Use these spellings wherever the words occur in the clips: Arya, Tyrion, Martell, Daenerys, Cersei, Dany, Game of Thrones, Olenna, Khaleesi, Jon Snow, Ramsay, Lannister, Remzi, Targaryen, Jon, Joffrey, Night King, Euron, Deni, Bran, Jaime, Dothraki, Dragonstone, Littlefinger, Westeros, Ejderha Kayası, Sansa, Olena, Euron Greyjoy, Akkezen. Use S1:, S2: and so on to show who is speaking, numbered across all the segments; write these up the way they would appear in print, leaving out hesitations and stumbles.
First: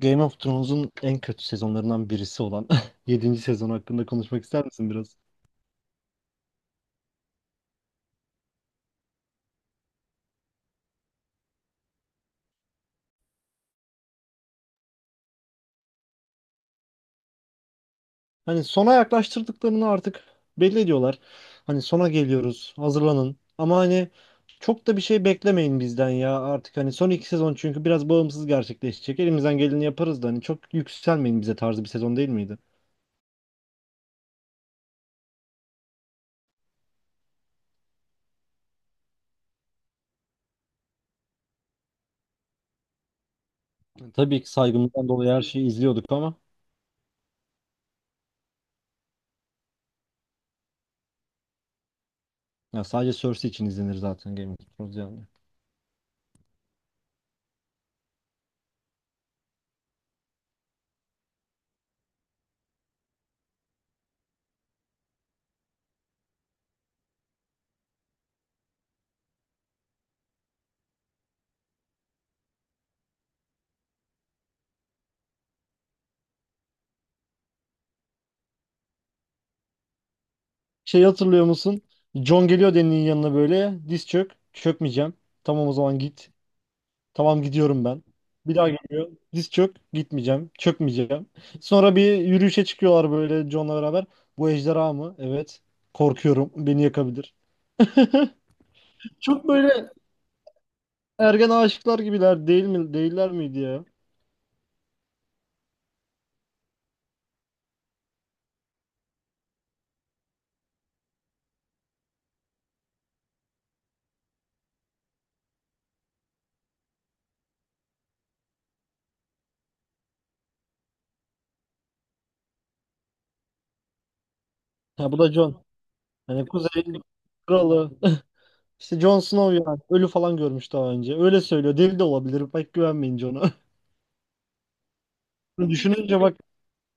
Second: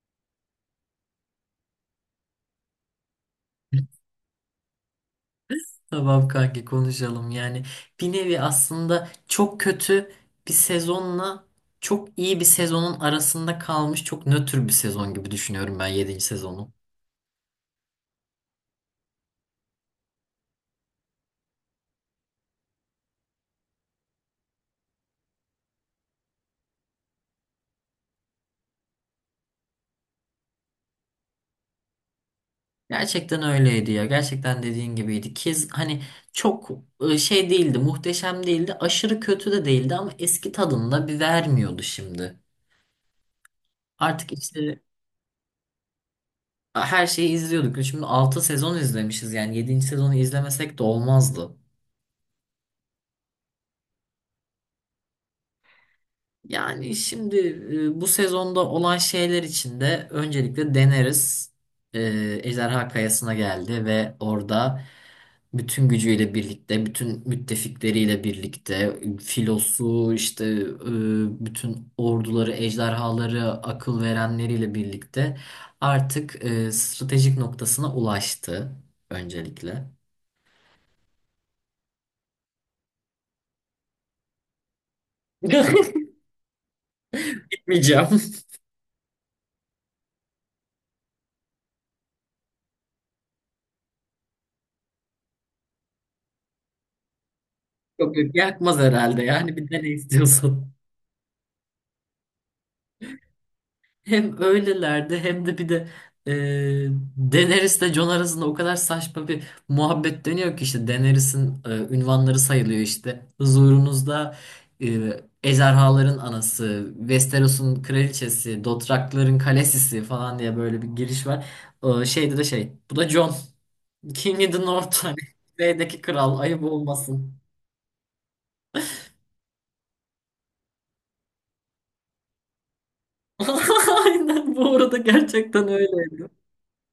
S1: Game of Thrones'un en kötü sezonlarından birisi olan yedinci sezon hakkında konuşmak ister misin biraz?
S2: Tamam kanki konuşalım. Yani bir nevi aslında çok kötü bir sezonla çok iyi bir sezonun arasında kalmış çok nötr bir sezon gibi düşünüyorum ben yedinci sezonu.
S1: Hani sona yaklaştırdıklarını artık belli ediyorlar. Hani sona geliyoruz, hazırlanın. Ama hani çok da bir şey beklemeyin bizden ya, artık hani son iki sezon çünkü biraz bağımsız gerçekleşecek. Elimizden geleni yaparız da hani çok yükselmeyin bize tarzı bir sezon değil miydi?
S2: Gerçekten öyleydi ya. Gerçekten dediğin gibiydi. Kez hani çok şey değildi, muhteşem değildi, aşırı kötü de değildi ama eski tadında bir vermiyordu şimdi. Artık
S1: Tabii ki
S2: işte
S1: saygımızdan dolayı her şeyi izliyorduk ama
S2: her şeyi izliyorduk. Şimdi 6 sezon izlemişiz yani yedinci sezonu izlemesek de olmazdı.
S1: ya sadece Cersei için izlenir zaten Game of Thrones yani.
S2: Yani şimdi bu sezonda olan şeyler için de öncelikle deneriz. E, Ejderha Kayası'na geldi ve orada bütün gücüyle birlikte, bütün müttefikleriyle birlikte, filosu, işte bütün orduları, ejderhaları, akıl verenleriyle birlikte artık stratejik noktasına ulaştı öncelikle.
S1: Şey, hatırlıyor musun? John geliyor Deni'nin yanına böyle. Diz çök. Çökmeyeceğim. Tamam, o zaman git. Tamam, gidiyorum ben.
S2: Yakmayacağım.
S1: Bir daha geliyor. Diz çök. Gitmeyeceğim. Çökmeyeceğim. Sonra bir yürüyüşe çıkıyorlar böyle John'la beraber. Bu ejderha mı? Evet. Korkuyorum. Beni yakabilir.
S2: Yok yok, yakmaz herhalde,
S1: Çok
S2: yani bir
S1: böyle
S2: dene istiyorsan.
S1: ergen aşıklar gibiler değil mi? Değiller miydi ya?
S2: Hem öylelerdi hem de bir de e, Daenerys ile Jon arasında o kadar saçma bir muhabbet dönüyor ki, işte Daenerys'in ünvanları sayılıyor işte. Huzurunuzda ejderhaların anası, Westeros'un kraliçesi, Dothrakların kalesisi falan diye böyle bir giriş var. Şeyde de şey, bu da Jon. King of the North,
S1: Ha, bu
S2: hani.
S1: da John.
S2: Kuzeydeki kral,
S1: Hani
S2: ayıp
S1: Kuzey
S2: olmasın.
S1: kralı. İşte Jon Snow yani. Ölü falan görmüş daha önce. Öyle söylüyor. Deli de olabilir. Pek güvenmeyin Jon'a.
S2: Aynen, bu arada gerçekten
S1: Düşününce
S2: öyleydi.
S1: bak,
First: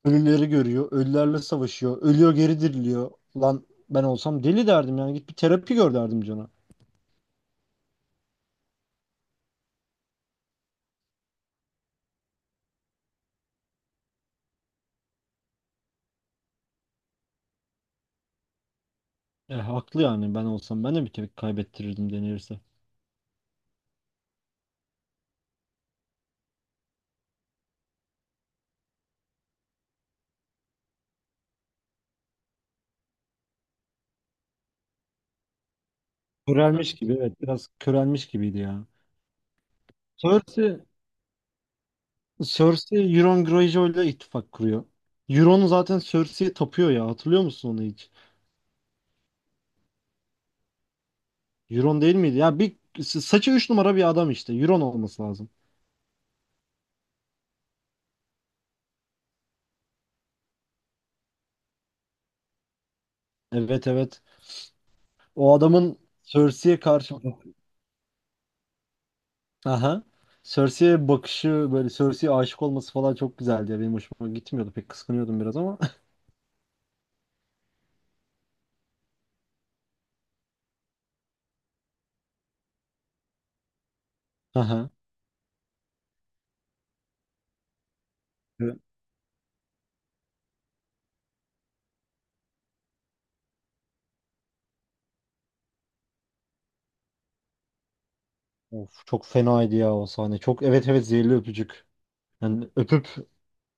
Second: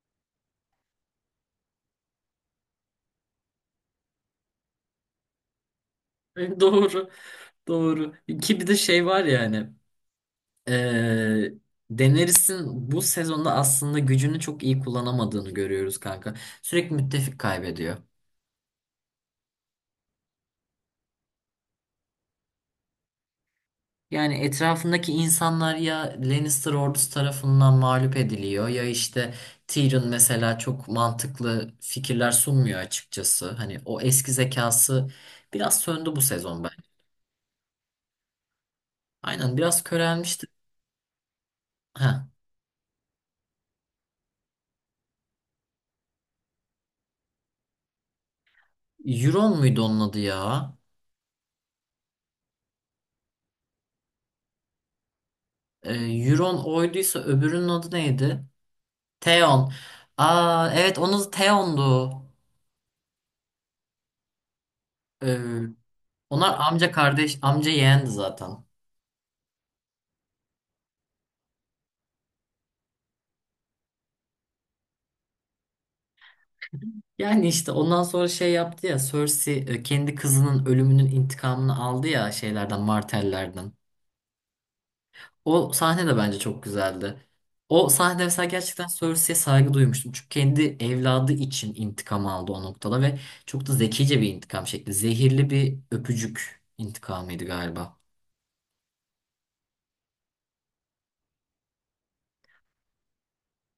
S1: ölüleri görüyor. Ölülerle savaşıyor. Ölüyor, geri diriliyor. Lan ben olsam deli derdim yani. Git bir terapi gör derdim cana.
S2: Doğru. Doğru. Ki bir de şey var yani. Ee, Daenerys'in bu sezonda aslında gücünü çok iyi kullanamadığını görüyoruz kanka. Sürekli müttefik kaybediyor.
S1: E, haklı yani, ben olsam ben de bir tepki kaybettirirdim denirse.
S2: Yani etrafındaki insanlar ya Lannister ordusu tarafından mağlup ediliyor ya işte Tyrion mesela çok mantıklı fikirler sunmuyor açıkçası. Hani o eski zekası biraz söndü bu sezon bence.
S1: Körelmiş gibi, evet, biraz körelmiş gibiydi ya.
S2: Aynen, biraz körelmişti.
S1: Cersei,
S2: Ha,
S1: Cersei Euron Greyjoy ile ittifak kuruyor. Euron zaten Cersei'ye tapıyor ya, hatırlıyor musun onu hiç?
S2: Euron muydu onun adı ya?
S1: Euron değil miydi? Ya bir saçı 3 numara bir adam işte. Euron olması lazım.
S2: Euron oyduysa öbürünün adı neydi? Theon. Aa evet, onun Theon'du.
S1: Evet, evet.
S2: Ee,
S1: O adamın
S2: onlar
S1: Cersei'ye
S2: amca
S1: karşı
S2: kardeş, amca yeğendi zaten.
S1: aha, Cersei'ye bakışı böyle, Cersei'ye aşık olması falan çok güzeldi ya. Benim hoşuma gitmiyordu. Pek kıskanıyordum biraz ama.
S2: Yani işte ondan sonra şey yaptı ya Cersei, kendi kızının ölümünün intikamını aldı ya şeylerden, Martell'lerden.
S1: Aha.
S2: O sahne de bence çok güzeldi. O sahnede mesela
S1: Evet.
S2: gerçekten Cersei'ye saygı duymuştum. Çünkü kendi evladı için intikam aldı o noktada ve çok da zekice bir intikam şekli. Zehirli bir öpücük intikamıydı galiba.
S1: Of, çok fenaydı ya o sahne. Çok, evet evet, zehirli öpücük. Yani öpüp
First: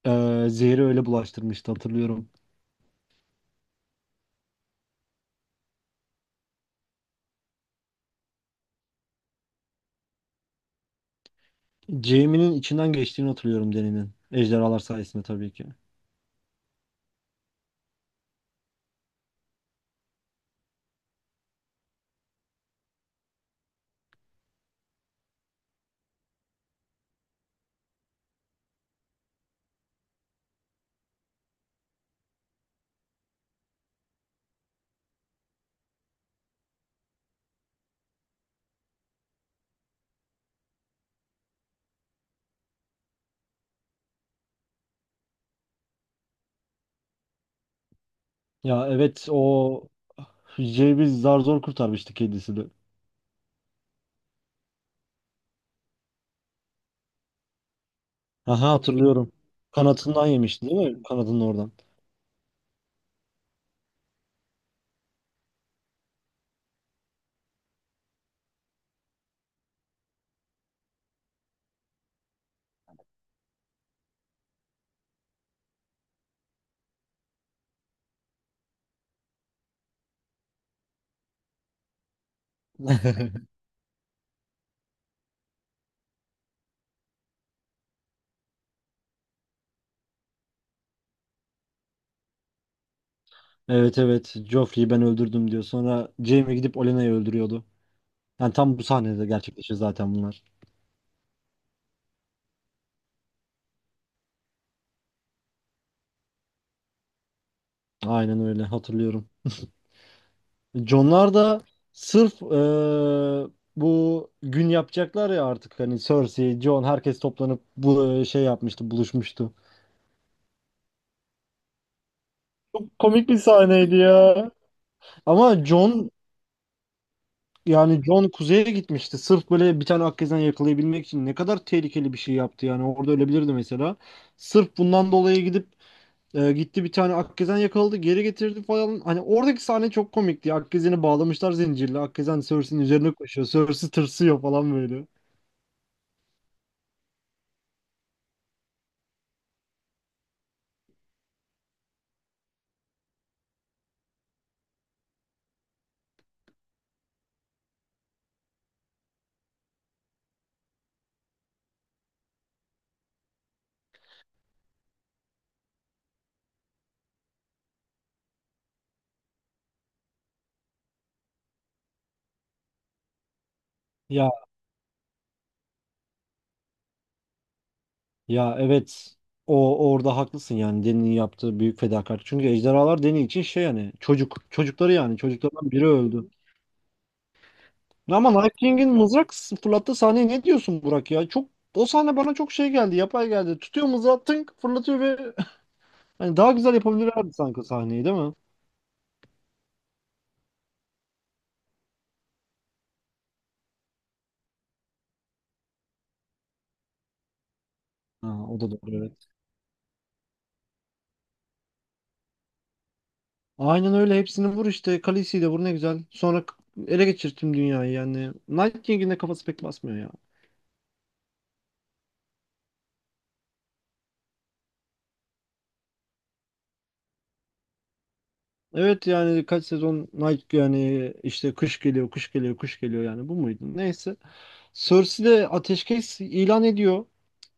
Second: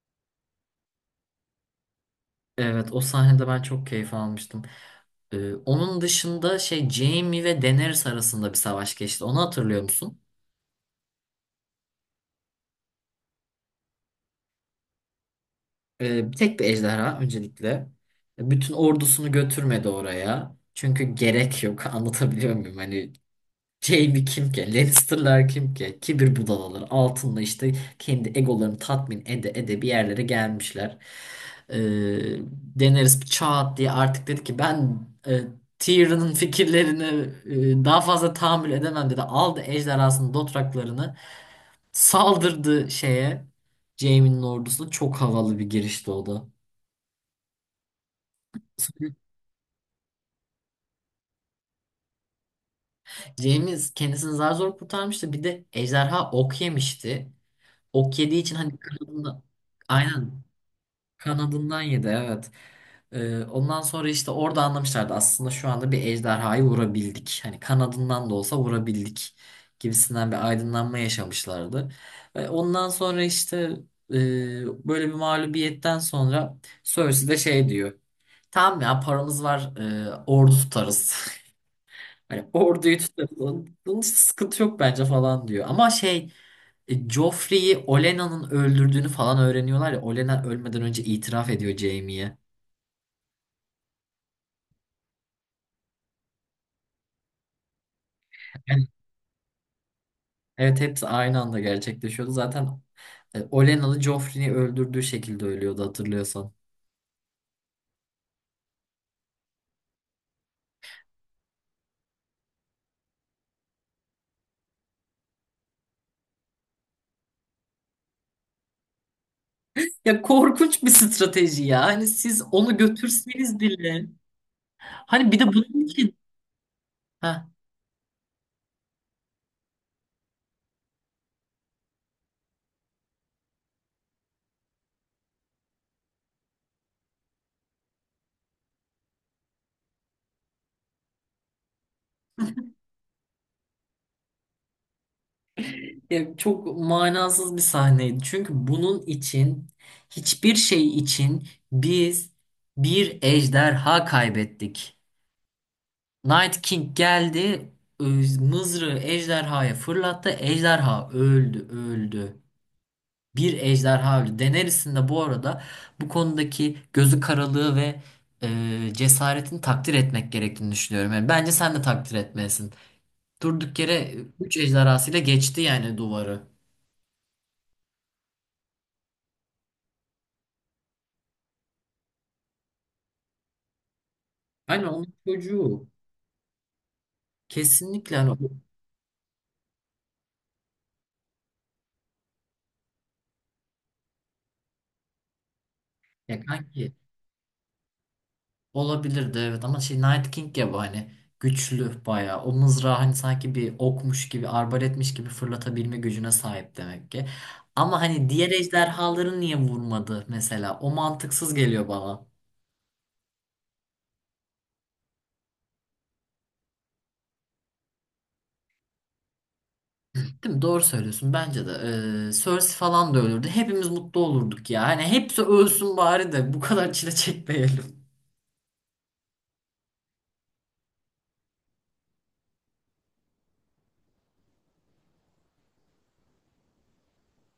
S1: zehri öyle bulaştırmıştı, hatırlıyorum.
S2: Evet, o sahnede ben çok keyif almıştım. Onun dışında şey, Jaime ve Daenerys arasında bir savaş geçti. Onu hatırlıyor musun?
S1: Jaime'nin içinden geçtiğini hatırlıyorum, Dany'nin. Ejderhalar sayesinde tabii ki.
S2: Bir tek bir ejderha öncelikle. Bütün ordusunu götürmedi oraya. Çünkü gerek yok. Anlatabiliyor muyum? Hani Jaime kim ki? Lannister'lar kim ki? Kibir budalaları altında işte kendi egolarını tatmin ede ede bir yerlere gelmişler. Ee, Daenerys bir çat diye artık dedi ki, ben Tyrion'un fikirlerini daha fazla tahammül edemem dedi. Aldı ejderhasının dotraklarını, saldırdı şeye. Jaime'nin ordusuna çok havalı bir girişti o da.
S1: Ya evet, o Jaime'i zar zor kurtarmıştı kedisi de.
S2: Jaime kendisini zar zor kurtarmıştı. Bir de ejderha ok yemişti. Ok yediği için
S1: Aha,
S2: hani
S1: hatırlıyorum.
S2: kanadından,
S1: Kanatından
S2: aynen,
S1: yemişti değil mi? Kanadının oradan.
S2: kanadından yedi evet. Ondan sonra işte orada anlamışlardı aslında şu anda bir ejderhayı vurabildik. Hani kanadından da olsa vurabildik gibisinden bir aydınlanma yaşamışlardı. Ve ondan sonra işte e, böyle bir mağlubiyetten sonra Cersei de şey diyor. Tamam ya, paramız var. Ordu tutarız. Hani orduyu tutarız. Onun hiç sıkıntı yok bence falan diyor. Ama şey, Joffrey'i Olenna'nın öldürdüğünü falan öğreniyorlar ya. Olenna ölmeden önce itiraf ediyor Jaime'ye.
S1: Evet, evet. Joffrey'i ben öldürdüm diyor. Sonra Jaime gidip Olena'yı öldürüyordu. Yani tam bu
S2: Yani
S1: sahnede gerçekleşiyor zaten bunlar.
S2: evet, hepsi aynı anda gerçekleşiyordu. Zaten Olenna'lı Joffrey'i öldürdüğü şekilde ölüyordu, hatırlıyorsan.
S1: Aynen öyle hatırlıyorum. Jonlar da sırf bu gün yapacaklar ya artık, hani Cersei, Jon, herkes toplanıp bu şey yapmıştı, buluşmuştu.
S2: Ya korkunç bir strateji ya. Hani siz onu
S1: Çok komik bir
S2: götürseniz
S1: sahneydi
S2: bile.
S1: ya.
S2: Hani bir de
S1: Ama
S2: bunun
S1: Jon,
S2: için. Heh.
S1: yani Jon kuzeye gitmişti. Sırf böyle bir tane Akkezen yakalayabilmek için ne kadar tehlikeli bir şey yaptı yani. Orada ölebilirdi mesela. Sırf bundan dolayı gidip gitti, bir tane Akkezen yakaladı, geri getirdi falan. Hani oradaki sahne çok komikti. Akkezen'i bağlamışlar zincirle. Akkezen Cersei'nin üzerine koşuyor. Cersei tırsıyor falan böyle.
S2: Ya çok manasız bir sahneydi. Çünkü bunun için, hiçbir şey için biz bir ejderha kaybettik. Night King geldi, mızrağı ejderhaya fırlattı. Ejderha öldü, öldü. Bir ejderha öldü. Daenerys'in de bu arada bu konudaki gözü karalığı ve cesaretini takdir etmek gerektiğini düşünüyorum. Yani bence sen de takdir etmelisin. Durduk yere
S1: Ya,
S2: 3 ejderhasıyla geçti yani duvarı.
S1: ya evet. O orada haklısın, yani Dany'nin yaptığı büyük fedakarlık. Çünkü ejderhalar Dany için şey yani,
S2: Aynen,
S1: çocukları
S2: onun
S1: yani, çocuklardan biri
S2: çocuğu.
S1: öldü.
S2: Kesinlikle hani
S1: Ama Night King'in mızrak fırlattığı sahneye ne diyorsun Burak ya? Çok, o sahne bana çok şey geldi, yapay geldi. Tutuyor mızrağı, tınk fırlatıyor ve hani
S2: ya
S1: daha güzel
S2: kanki,
S1: yapabilirlerdi sanki sahneyi değil mi?
S2: olabilirdi evet, ama şey Night King ya, bu hani güçlü bayağı, o mızrağı hani sanki bir okmuş gibi, arbaletmiş gibi fırlatabilme gücüne sahip demek ki. Ama hani
S1: Ha,
S2: diğer
S1: o da doğru.
S2: ejderhaları niye vurmadı mesela, o mantıksız geliyor bana.
S1: Aynen öyle, hepsini vur işte. Khaleesi'yi de vur, ne güzel. Sonra ele geçirttim dünyayı yani. Night King'in de kafası pek basmıyor ya.
S2: Değil mi? Doğru söylüyorsun bence de. Cersei falan da ölürdü. Hepimiz mutlu olurduk ya. Hani hepsi ölsün bari de bu kadar çile çekmeyelim
S1: Evet, yani kaç sezon Night, yani işte kış geliyor, kış geliyor, kış geliyor, yani bu muydu? Neyse. Cersei de ateşkes ilan ediyor.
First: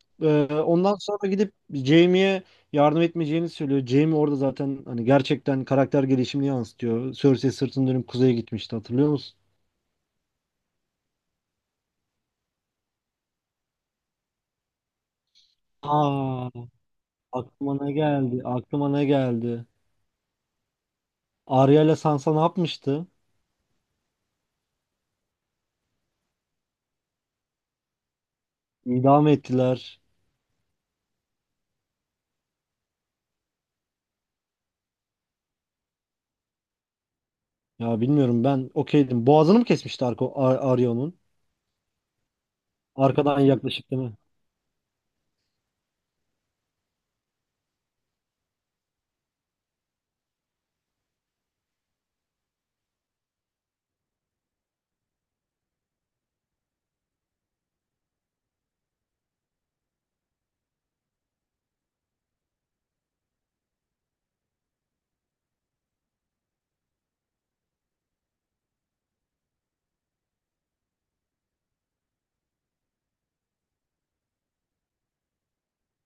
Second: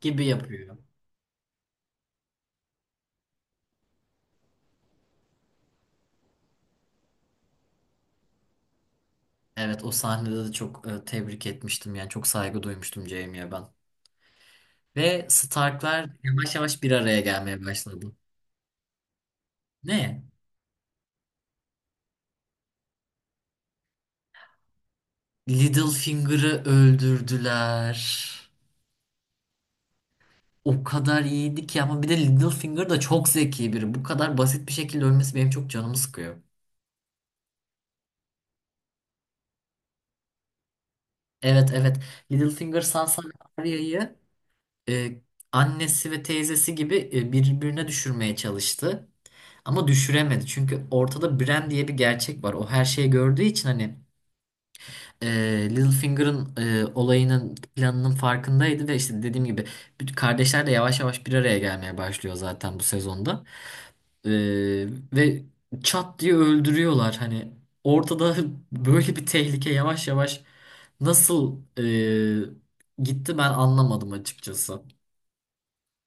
S2: gibi yapıyor.
S1: Ondan sonra gidip Jaime'ye yardım etmeyeceğini söylüyor. Jaime orada zaten hani gerçekten karakter gelişimini yansıtıyor. Cersei sırtını dönüp kuzeye gitmişti, hatırlıyor musun?
S2: Evet, o sahnede de çok tebrik etmiştim yani, çok saygı duymuştum Jaime'ye ben. Ve Starklar
S1: Aa,
S2: yavaş yavaş bir araya gelmeye
S1: aklıma ne
S2: başladı.
S1: geldi? Aklıma ne geldi?
S2: Ne?
S1: Arya ile Sansa ne yapmıştı?
S2: Littlefinger'ı öldürdüler.
S1: İdam ettiler.
S2: O kadar iyiydi ki, ama bir de Littlefinger da çok zeki biri. Bu kadar basit bir şekilde ölmesi benim çok canımı sıkıyor.
S1: Ya, bilmiyorum, ben okeydim. Boğazını mı kesmişti, Arko, Ar Arya'nın?
S2: Evet, evet. Littlefinger Sansa ve
S1: Arkadan yaklaşıp değil mi?
S2: Arya'yı, e, annesi ve teyzesi gibi, birbirine düşürmeye çalıştı. Ama düşüremedi. Çünkü ortada Bran diye bir gerçek var. O her şeyi gördüğü için hani e, Littlefinger'ın olayının, planının farkındaydı ve işte dediğim gibi bütün kardeşler de yavaş yavaş bir araya gelmeye başlıyor zaten bu sezonda. E, ve çat diye öldürüyorlar hani, ortada böyle bir tehlike yavaş yavaş nasıl gitti, ben anlamadım açıkçası.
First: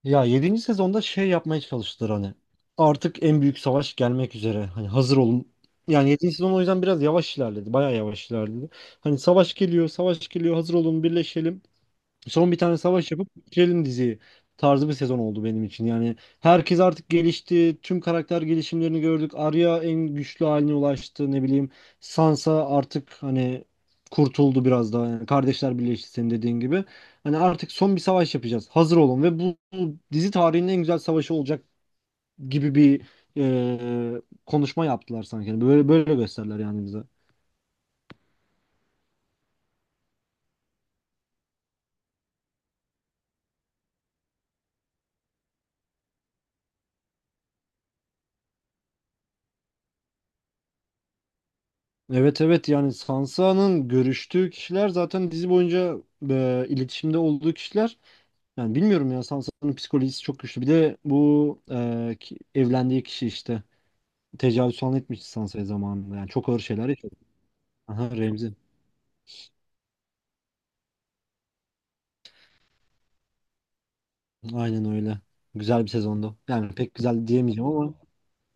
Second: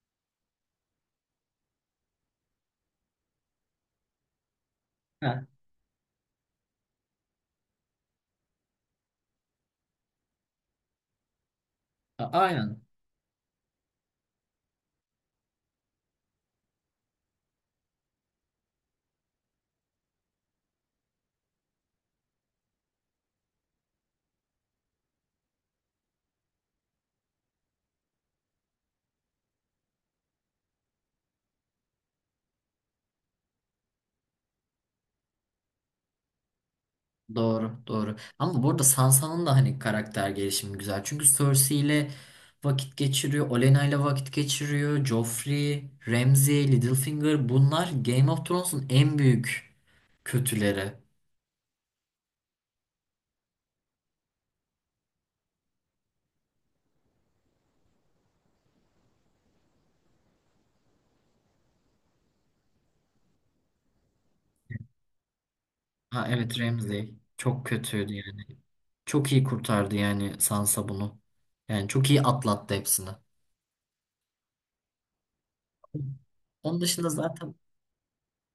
S1: Ya, yedinci sezonda şey yapmaya çalıştılar hani. Artık en büyük savaş gelmek üzere. Hani hazır
S2: Heh,
S1: olun. Yani yedinci sezon o yüzden biraz yavaş ilerledi. Bayağı yavaş ilerledi. Hani savaş geliyor, savaş geliyor, hazır olun, birleşelim. Son bir tane
S2: aynen.
S1: savaş yapıp bitirelim diziyi tarzı bir sezon oldu benim için. Yani herkes artık gelişti. Tüm karakter gelişimlerini gördük. Arya en güçlü haline ulaştı. Ne bileyim, Sansa artık hani kurtuldu biraz daha. Yani kardeşler birleşti senin dediğin gibi. Hani artık son bir savaş yapacağız. Hazır olun ve bu bu dizi tarihinin en güzel savaşı olacak gibi bir konuşma yaptılar sanki. Yani böyle böyle gösterdiler yani bize.
S2: Doğru, doğru. Ama burada Sansa'nın da hani karakter gelişimi güzel. Çünkü Cersei ile vakit geçiriyor, Olenna ile vakit geçiriyor; Joffrey, Ramsay, Littlefinger, bunlar Game of Thrones'un en büyük kötüleri.
S1: Evet evet, yani Sansa'nın görüştüğü kişiler zaten dizi boyunca iletişimde olduğu kişiler. Yani bilmiyorum ya, Sansa'nın psikolojisi çok güçlü. Bir de bu evlendiği kişi işte tecavüz falan etmiş Sansa'ya zamanında.
S2: Ha
S1: Yani çok ağır
S2: evet,
S1: şeyler
S2: Ramsay
S1: yaşadı.
S2: çok
S1: Aha,
S2: kötüydü yani.
S1: Remzi.
S2: Çok iyi kurtardı yani Sansa bunu. Yani çok iyi atlattı hepsini.
S1: Aynen öyle. Güzel bir sezondu. Yani
S2: Onun
S1: pek
S2: dışında
S1: güzel
S2: zaten,
S1: diyemeyeceğim ama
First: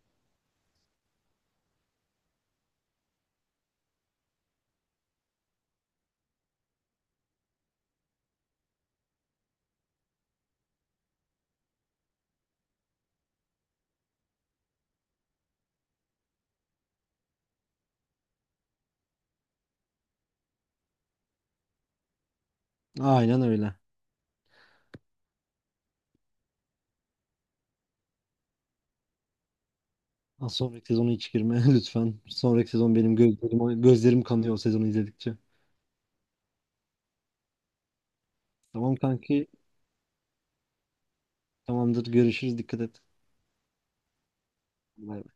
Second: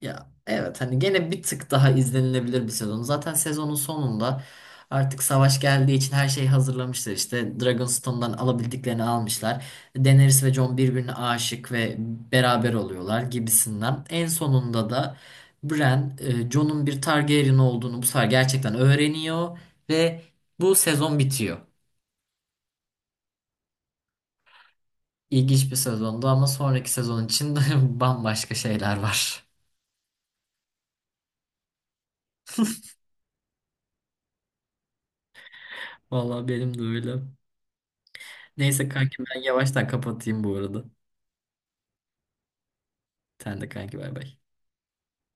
S2: ya evet, hani gene bir tık daha izlenilebilir bir sezon. Zaten sezonun sonunda artık savaş geldiği için her şeyi hazırlamışlar. İşte Dragonstone'dan alabildiklerini almışlar. Daenerys ve Jon birbirine aşık ve beraber oluyorlar gibisinden. En sonunda da Bran, Jon'un bir Targaryen olduğunu bu sefer gerçekten öğreniyor ve bu sezon bitiyor.
S1: aynen öyle.
S2: İlginç bir sezondu, ama sonraki sezon için de bambaşka şeyler var.
S1: Ha, sonraki sezonu hiç girme lütfen. Sonraki sezon benim gözlerim kanıyor o sezonu izledikçe.
S2: Vallahi benim de öyle. Neyse
S1: Tamam
S2: kanki, ben
S1: kanki.
S2: yavaştan kapatayım bu arada.
S1: Tamamdır. Görüşürüz. Dikkat et.
S2: Sen de kanki, bay bay.
S1: Bay bay.